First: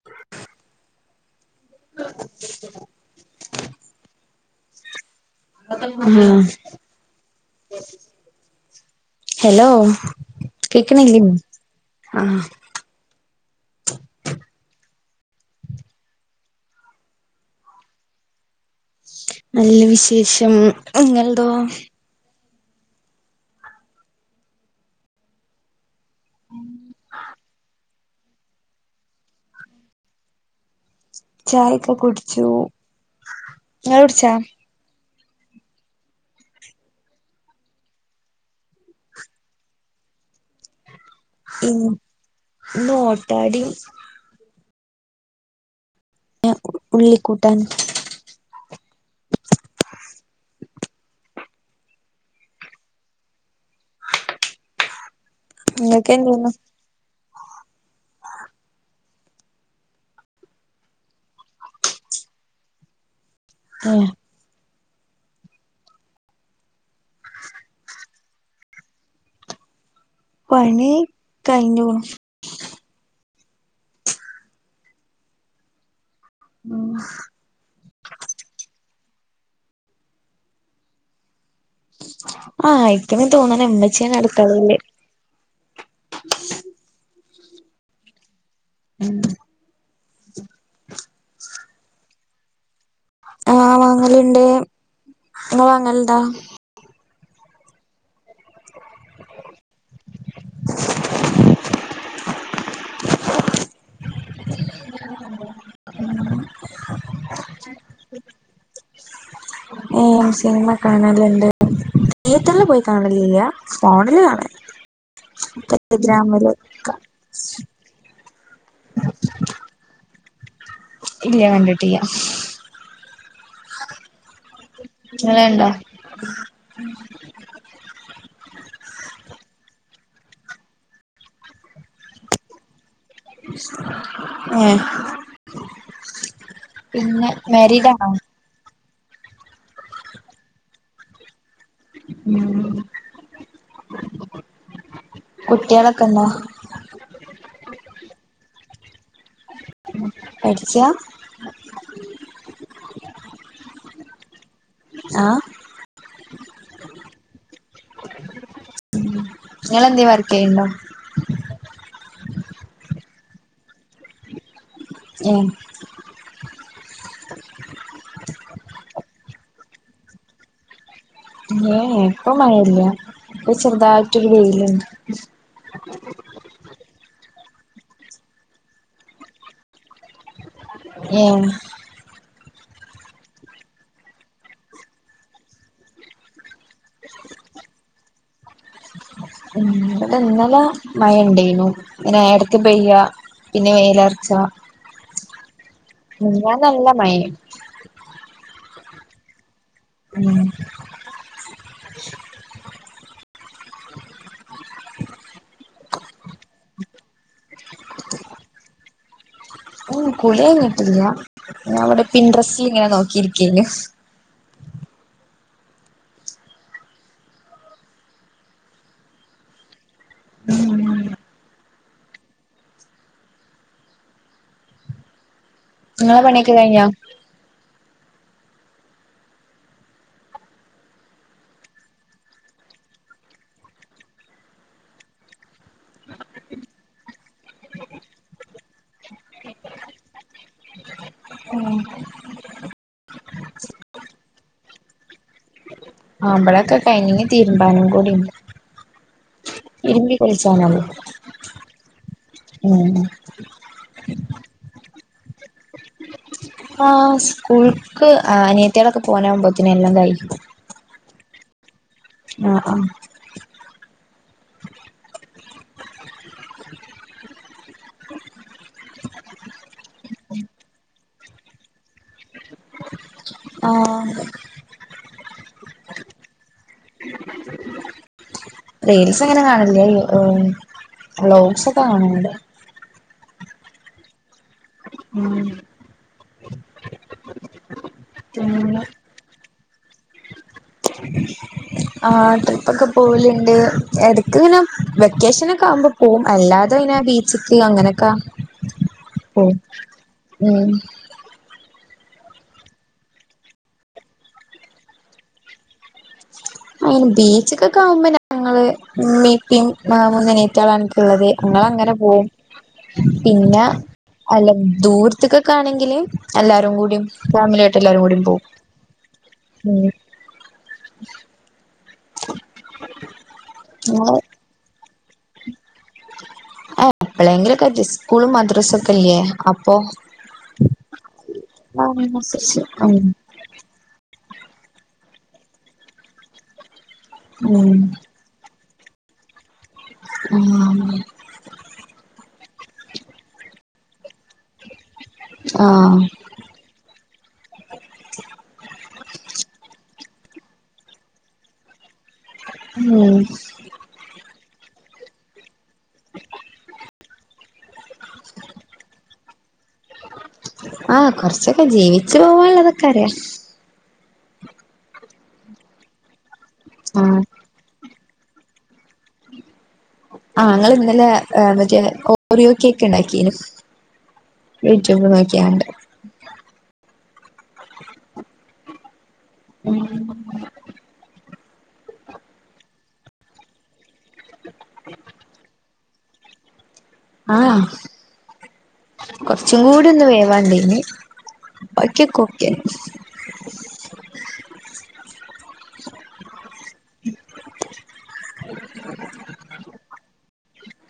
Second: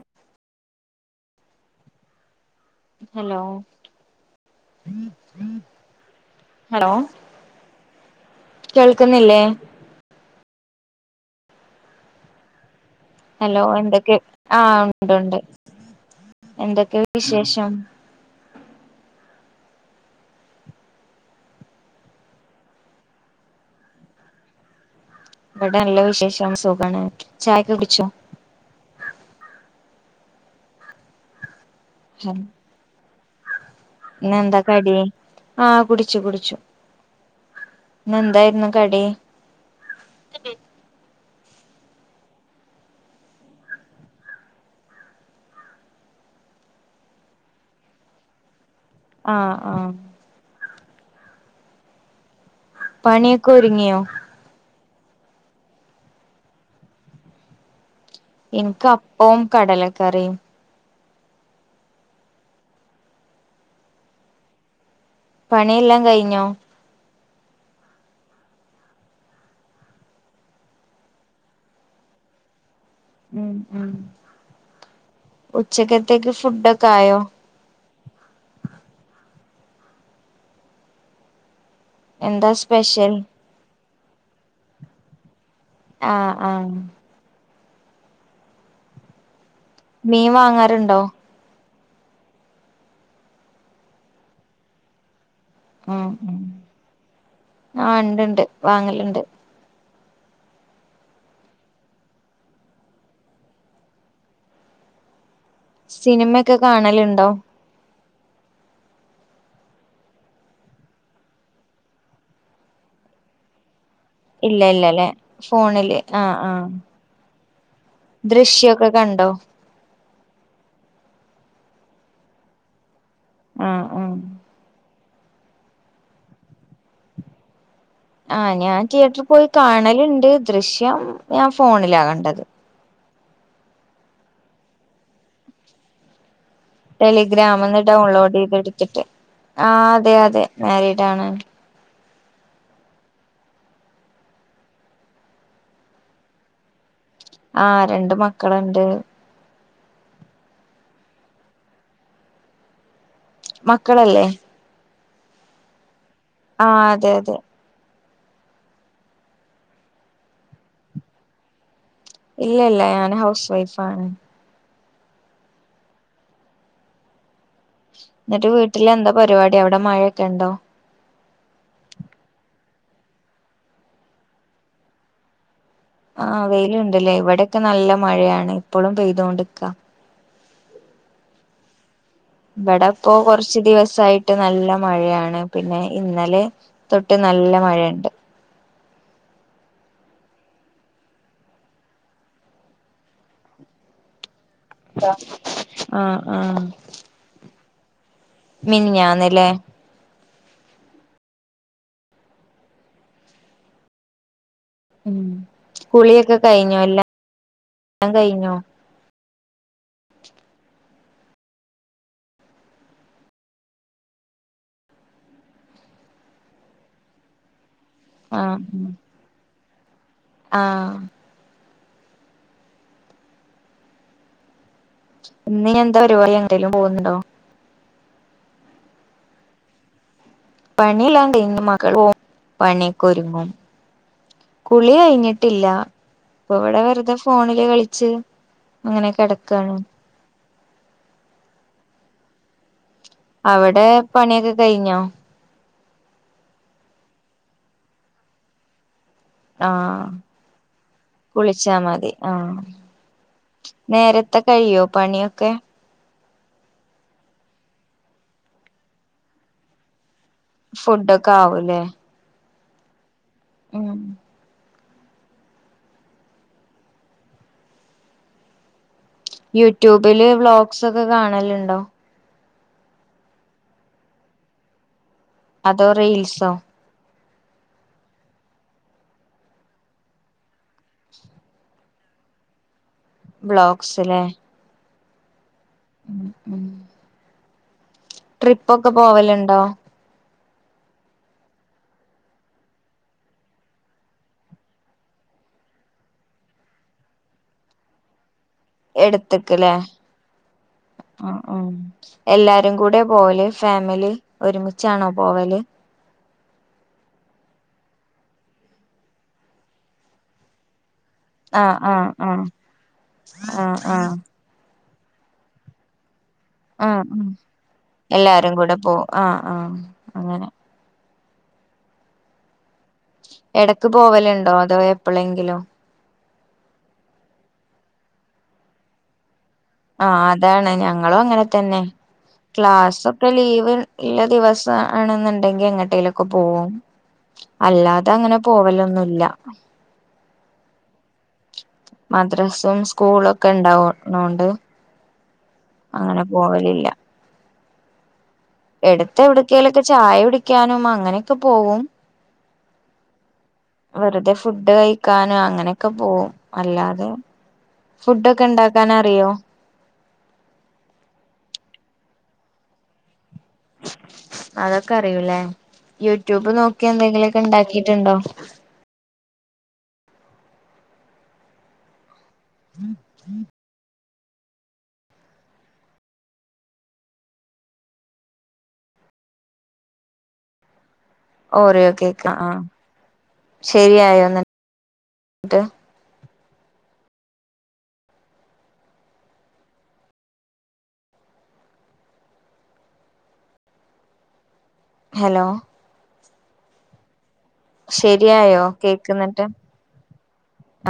[unintelligible] Hello ആഹ് hello കേൾക്കുന്നില്ലേ hello കേക്കുന്നില്ലേ ആഹ ഹലോ എന്തൊക്കെ ആഹ ഉണ്ട് ഉണ്ട് എന്തൊക്കെ വിശേഷം നല്ല വിശേഷം ഇങ്ങൾതോ ഇവിടെ നല്ല വിശേഷം സുഖാണ് ചായക്കെ കുടിച്ചോ? ചായൊക്കെ കുടിച്ചു നിങ്ങൾ കുടിച്ചാ പിന്നെന്താ കടി ആഹ് കുടിച്ചു കുടിച്ചു ഇന്ന് എന്തായിരുന്നു കടി ഇന് ഇന്ന് ഓട്ടാടിം ഉള്ളിക്കൂട്ടാനും ആഹ ആഹ പണിയൊക്കെ ഒരുങ്ങിയോ ഇങ്ങക്ക് എന്തെന്നു ഇനിക്ക് അപ്പവും കടലക്കറിയും ഹെ പണിയെല്ലാം കഴിഞ്ഞോ പണി കയ്ഞ്ഞുണു ഉച്ചക്കത്തേക്ക് ഫുഡൊക്കെ ആഹ് ആയോ എന്താ ആ സ്പെഷ്യൽ ആയിക്ക്ണ് തോന്ന്ണ് മ്മച്ചിയാണ് അട്ക്കളേൽ ആഹ് ആഹ് [unintelligible] മീൻ വാങ്ങാറുണ്ടോ [inaudible] ആഹ് വാങ്ങല്ണ്ട് ഉം ഉം ആഹ് ണ്ട് ണ്ട് വാങ്ങല്ണ്ട് [unintelligible] സിനിമക്കെ കാണല്ണ്ടോ ഏഹ് സിനിമ കാണല്ണ്ട് തിയേറ്ററില് പോയി കാണലില്ല ഫോണില് കാണല് ഇല്ല ഇല്ലല്ലെ ഫോണില് ആഹ് ടെലഗ്രാമില് ആഹ് ഒക്ക ദൃശ്യൊക്കെ കണ്ടോ ഇല്ല കണ്ടിട്ടിയ്യ ആഹ് ആഹ് ങ്ങൾണ്ടോ ഉം ആഹ് ഞാൻ തിയേറ്റർ പോയി കാണല്ണ്ട് ദൃശ്യം ഞാൻ ഫോണിലാകണ്ടത് ഏഹ് പിന്നെ ടെലിഗ്രാംന്ന് മാരീഡാണോ ഡൗൺലോഡീതിട്ത്തിട്ട് ആ അതെ അതെ മാരീഡാണ് ഉം കുട്ട്യേളൊക്കെണ്ടോ ആഹ് രണ്ട് മക്കള്ണ്ട് പട്ച്ച മക്കളല്ലേ ആഹ് ആഹ് അതെ അതെ ഉം എങ്ങളെന്തേ വർക്കിയ്യൽണ്ടോ ഇല്ല ഇല്ല ഞാന് ഹൗസ് വൈഫ് ആണ് ഏഹ് ന്നിട്ട് വീട്ടിൽ എന്താ പരിവാടി അവ്ടെ മഴൊക്കെണ്ടോ ഏഹ് ഏഹ് പ്പൊ മഴല്ല പ്പൊ ചെർതായിട്ടൊരു വെയില്ണ്ട് ആഹ് വെയില്ണ്ട്ലെ ‌ഇവടക്കെ നല്ല മഴയാണ് ഇപ്പളും പെയ്തോണ്ട്ക്ക ഏഹ് ബടെപ്പോ കൊർച്ച് ദിവസായിട്ട് നല്ല മഴയാണ് പിന്നെ ഇന്നലെ തൊട്ട് നല്ല മഴണ്ട് ഉം ബടെ ഇന്നല മഴ ഉണ്ടേനു ങ്ങനെ എടക്ക് പെയ്യ പിന്നെ വേലർച്ച ആഹ് ആഹ് മിന്നാന്ന് നല്ല മഴെന്നു മിനിഞ്ഞാന്ന്ലെ ഉം ഉം കുളിയൊക്കെ കഴിഞ്ഞോ എല്ലാം എല്ലാം കയ്ഞ്ഞോ ഉം കുളിഎയ്ഞ്ഞിട്ടില്ല ഞാവടെ പിന്ട്രെസ്റ്റിൽ ഇങ്ങനെ നോക്കിരിക്കെന്നു ആഹ് ഉം ഉം ആഹ് ഇന്നിനി എന്താ നിങ്ങളെ പരിവാടി പണിയൊക്കെ എങ്ങട്ടേലും കഴിഞ്ഞോ പോകുന്ന്ണ്ടോ പണില്ലങ്കെയ്ന് ഹ മകൾ പണ്യോക്കൊരുങ്ങും കുളി കെയ്ഞ്ഞിട്ടില്ല പ്പൊവടെ വെർതെ ഫോണില് കളിച്ച് അങ്ങനെ കെടക്കാണ് ഉം അവടെ പണ്യോക്കെ കെയ്ഞ്ഞോ ആമ്പളൊക്കെ കഴിഞ്ഞ് തീരുമ്പാനും കൂടിണ്ട് ആഹ തിരുമ്പി കുളിച്ചാനായി കുളിച്ചാ മതി ആഹ ഉം നേരത്തെ കഴിയോ പണിയൊക്കെ ആ് സ്കൂൾക്ക് അനിയത്തടൊക്കെ പോനാവകുമ്പോത്തന എല്ലാം കഴിക്കും ഫുഡക്കെ ആവൂലേ ആഹ ആഹ അഹ് യൂട്യൂബില് വ്ളോഗ്സ് ഒക്കെ കാണല് ഇണ്ടോ ആഹ് അതോ റിയീൽസോ [inaudible] റീൽസ് അങ്ങനെ കാണ് ണില്ല വ്ളോഗ്സ് ഒക്കെ കാണേണ്ട് ബ്ലോക്സിലെ ആഹ് ഉം ഉം ട്രിപ്പ് പിന്നെ ഒക്കെ പോവല്ണ്ടോ അ ആഹ് ട്രിപ്പ് ഒക്കെ പോവല്ണ്ട്. എടക്ക് ഇങ്ങനെ വെക്കേഷനൊക്കെ ആവുമ്പോ പോവും അല്ലാതെ ഇനെ ബീച്ച്ക്ക് അങ്ങനൊക്ക പോവും ഉം അഹ് ആഹ് എല്ലാരും കൂടെ പോവല്. ഫാമിലി ഒരുമിച്ചാണോ പോവല് അങ്ങനെ ബീച്ച്ക്കെക്കെ ആവുമ്പോ ഞങ്ങള് ഇമ്മീ ഇപ്പി മുന്നനിയത്ത്യേളാ ഇൻക്ക് ഇള്ളത്. അങ്ങള് ആഹ് അങ്ങനെ ആഹ് പോവും. ആഹ് പിന്നെ ആഹ് ആഹ് അല്ല ദൂരത്ത്ക്ക്ക്കാണെങ്കില് എല്ലാരും കൂടിം ആഹ് ആഹ് ഫാമിലി ആയിട്ട് എല്ലാരും കൂടിം പോകും കൂടെ പോവും ആഹ് ആഹ് ഉം അങ്ങനെ [inaudible] എടക്ക് നിങ്ങള് പോവല് ഇണ്ടോ. അതോ എപ്പളെങ്കിലൊ [unintelligible] ഹ്പ്പ എപ്പേളയ്ങ്കിലൊക്കെ ആയിട്ട് സ്കൂളും മദ്രസൊക്കെ ഇല്ലേ ആഹ് അതാണ് ഞങ്ങളും അങ്ങനെ തന്നെ അതിനനുസരിച്ച് ഉം ക്ലാസൊ ഇപ്പ ലീവ് ഇല്ല ദിവസ ആണെന്ന്ണ്ടെങ്കി എങ്ങട്ടേലൊക്കെ പോവും ഉം അല്ലാതെ അങ്ങനെ പോവലൊന്നുല്ല ഉം മദ്രസും സ്കൂളു ഒക്കെ ഇണ്ടാവ് ണോണ്ട് ആഹ് അങ്ങനെ പോവലില്ല എടുത്തെ എവിടുക്കേയിലൊക്കെ ചായ കുടിക്കാനും അങ്ങനെയൊക്കെ പോവും ഉം വെറുതെ ഫുഡ് കഴിക്കാനും അങ്ങനെയൊക്കെ പോവും അല്ലാതെ ഫുഡൊഒക്കെ ഇണ്ടാക്കാനറിയോ ആഹ് കൊറ്ച്ചൊക്കെ. ജീവിച്ചു പോവാ ഇള്ളതൊക്കെ അറിയ അതൊക്കെ അറിയൂലേ. യൂട്യൂബ് നോക്കി ആഹ് എന്തെങ്കിലൊക്കെ ഇണ്ടാക്കീട്ടുണ്ടോ ആഹ് ഇങ്ങള് ഇന്നലെ മറ്റേ ഓറിയോക്കേക്ക് ഇണ്ടാക്കിനു യൂടൂബ് നോക്ക്യാണ്ട് ഉം ഓറിയോ കേക്ക് ആഹ് ശെരിയായോ ഇന്നട്ട് ആഹ്ആഹ് കൊറ്ച്ചും കൂടി ഒന്ന് വേവാണ്ടയ്ന് ബാക്ക്യാെ ക്കെ ഓക്കെ ഹലോ ശെരിയായോ കേക്ക്ന്നട്ട്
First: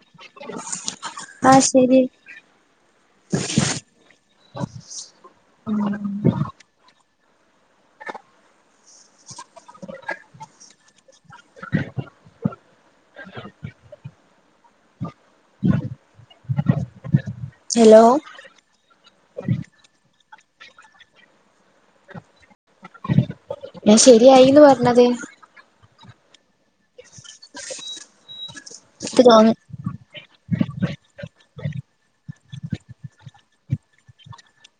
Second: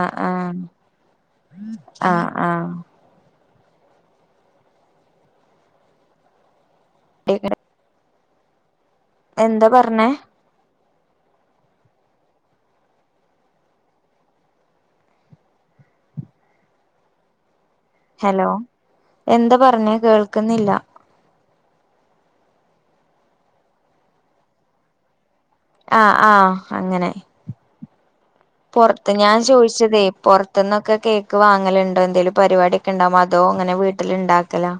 ആഹ് ആഹ് ആഹ് ശരി ആഹ് ആഹ് ഉം ഡെയ്കരം എന്ത പറ്ഞ്ഞേ ഹലോ ഹലോ എന്താ പറ്ഞ്ഞേ കേൾക്കുന്നില്ല ഞാൻ ശരിയായിന്ന് പറ്ഞ്ഞത് ആഹ് ആഹ് അങ്ങനെ പൊറ്ത്ത് ഇക്ക് ഞാൻ തോന്ന് ചോയ്ച്ച ച്ചതേ പൊറത്ത്ന്നൊക്കെ കേക്ക് വാങ്ങല്ണ്ടോ, എന്തേലും പരിപാട്യാെക്കെ ഇണ്ടാവുമ്പോ അതോ ഇങ്ങനെ വീട്ടില് ഇണ്ടാക്കല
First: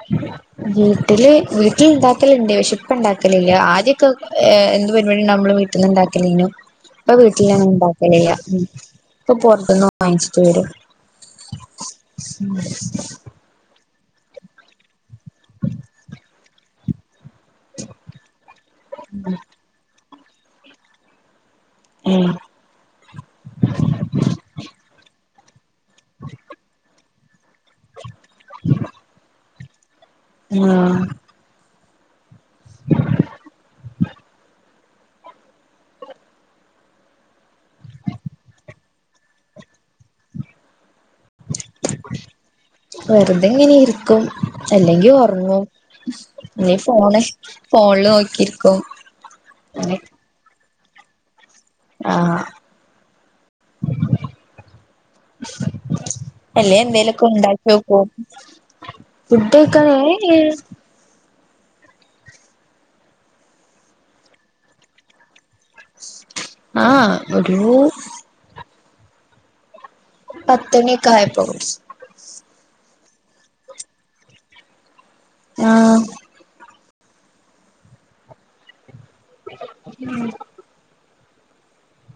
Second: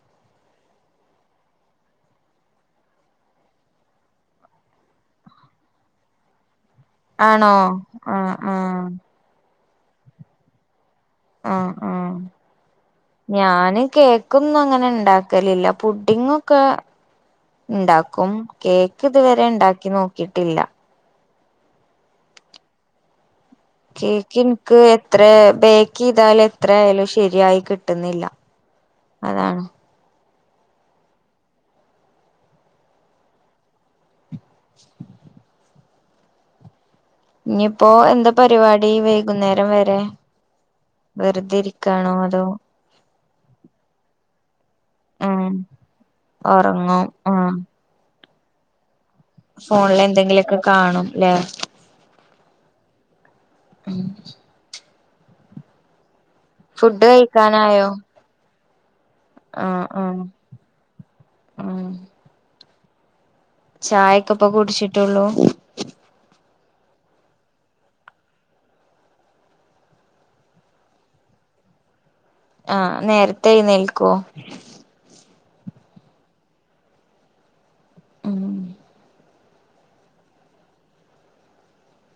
[unintelligible] വീട്ടില് വീട്ടിൽ ഇണ്ടാക്കല്ണ്ട് പക്ഷെ ഇപ്പ ഇണ്ടാക്കലില്ല ആദ്യൊക്കെ എന്ത് പരിപാടി ഉണ്ടാവുമ്പളും വീ വീട്ടിന്ന് ഇണ്ടാക്കലീനു ഇപ്പൊ ആണോ വീട്ടിലങ്ങനെ ഇണ്ടാക്കലില്ല ആഹ് ഉം ആഹ് ഇപ്പൊ പുറത്തുന്ന് വാങ്ങിച്ചിട്ട് വരും. ആഹ് ആഹ് ഞാന് കേക്കൊന്നും അങ്ങനെ ഇണ്ടാക്ക ക്കലില്ല പുഡ്ഡിങ്ങ് ഒക്കെ ഇണ്ടാക്കും കേക്ക് ഇതുവരെ ഇണ്ടാക്കി നോ ക്കിട്ടില്ല ഉം കേക്ക് എന്ക്ക് എത്ര ബേക്കെയ്താല് എത്ര ആയാലും ശരിയായി കിട്ടുന്നില്ല അതാണ് ആഹ് [inaudible] ഇനിയിപ്പോ എന്താ പരുപാടി വൈകുന്നേരം വരെ വെറുതെ ഇരിക്കാണോ അതോ വെറുതെങ്ങനെ ഇർക്കും അല്ലെങ്കി ഉം ഒറങ്ങും പിന്നെ ഉറങ്ങും ഫോണെ ഉം ഫോണ്ല് നോക്കിരിക്കും ഫോണിലെന്തെങ്കിലൊക്കെ കാണും ല്ലേ ആഹ് ഉം അല്ലേ ഫുഡ് എന്തേലൊക്കെ കഴിക്കാനായോ ഉണ്ടാക്കിയോക്കും ആഹ് ആഹ് ആഹ് ചായക്കെ ഇപ്പൊ കുടിച്ചിട്ടുള്ളൂ ആഹ് ഒരു പത്തണിയക്കെ ആയപ്പോ കുടിച്ച് ആ നേരത്തെ എഴ്ന്നേൽക്കുവോ ആഹ് ഉം ഉം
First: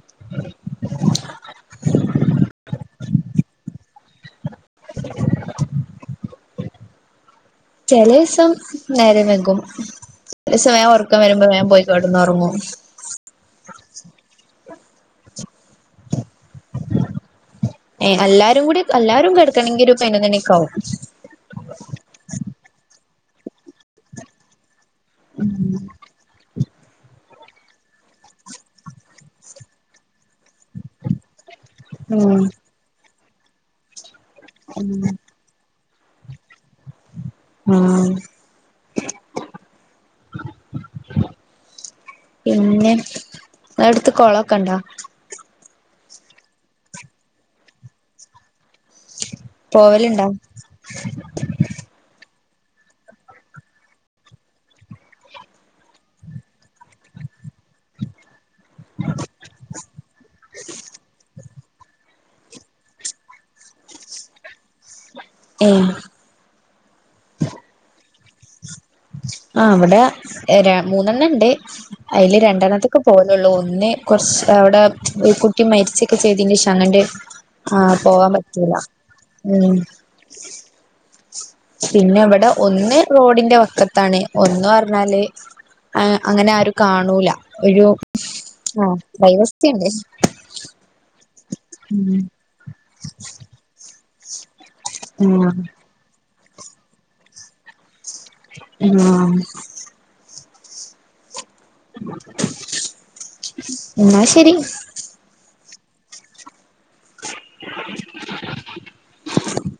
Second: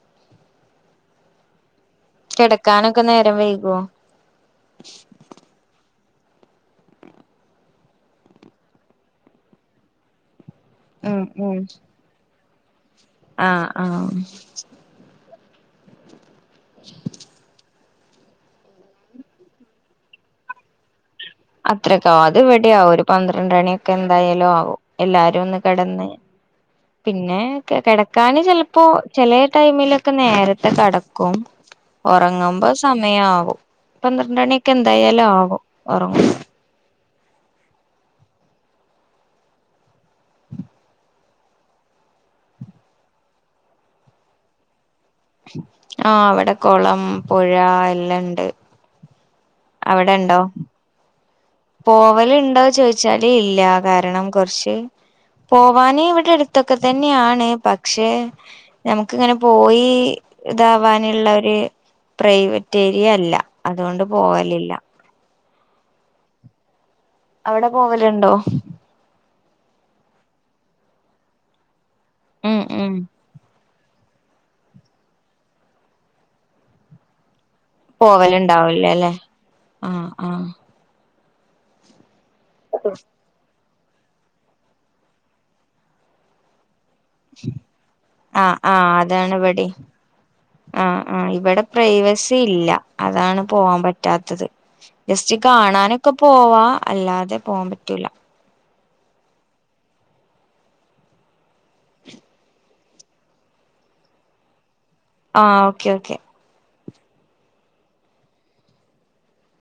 [unintelligible] കെടക്കാനൊക്കെ നേരം വൈകുവോ [unintelligible] ചെല ഈസം നേരം വൈകും സ്വയം ഒറക്കം ഉം വരുമ്പോ ഉം വേഗം പോയിക്കെടക്കും ന്നൊറങ്ങും ആഹ് ആഹ് [unintelligible] ഏ അല്ലാരും കൂടി അല്ലാരും കിടക്കണെങ്കി ഒരു പതിനൊന്നു മണിയൊക്കെ ആവും. അത്രയൊക്കെ ആവും അത് ഇവിടെയാവും ഒരു പന്ത്രണ്ടണിയൊക്കെ എന്തായാലും ആവും. എല്ലാരും ഒന്ന് കെടന്ന് പിന്നെ കെടക്കാന് ചെലപ്പോ ചെല ടൈമിലൊക്കെ നേരത്തെ കെടക്കും. ഉം ഒറങ്ങുമ്പോ സമയം ആവും പന്ത്രണ്ടണിയൊക്കെ എന്തായാലും ആവും ഒറങ്ങുമ്പം ആഹ് പിന്നെ അടുത്ത് കൊളൊക്കെ ഒണ്ടോ ആഹ് ഇവിടെ കൊളം പുഴ എല്ലാ ഇണ്ട്. അവിടെ പോവലുണ്ടോ ഇണ്ടോ പോവല്ണ്ടോ ചോദിച്ചാല് ഇല്ല കാരണം കൊർച്ച് പോവാന് ഇവിടെ അടുത്തൊക്കെ തന്നെയാണ് പക്ഷേ ഞമുക്ക് ഇങ്ങനെ പോയി ഇതാവാനുള്ളൊര് പ്രൈവറ്റ് ഏരിയല്ല അതോണ്ട് പോവലില്ല. ഏഹ് അവിടെ പോകല്ണ്ടോ? ആഹ് ഇവടെ മൂന്നെണ്ണംണ്ട് അയ്ല് ഉം ഉം രണ്ടെണ്ണത്ത്ക്ക് പോ ന്നൊള്ളൂ ഒന്ന്കൊർച്ച് അവ്ടെ ഒര്കുട്ടി മരിച്ചൊക്കെചെയ്തിന്റെശംഅങ്ങട് ആഹ് പോവാൻപറ്റൂല പോവലുണ്ടാവില്ല അല്ലെ ഉം ആഹ് ആഹ് പിന്നെഇവടെ ഒന്ന്റോഡിന്റെ വക്കത്താണ്. ഒന്ന്പറഞ്ഞാല് ഏഅങ്ങനെ ആരും കാണൂലഒരു ആഹ് ഒരുപ്രൈവസിയുണ്ട്. ആഹ് ആഹ് ഇവടെ ഉം പ്രൈവസില്ല അതാണ് പോവാൻപറ്റാത്തത്. ജെസ്റ്റ് ആഹ് കാണാനൊക്കെപോവാ അല്ലാതെ പോവാൻപറ്റൂല ഉം ഇന്നാ ശെരി ആഹ് ഓക്ക, ഓക്കെ [unintelligible]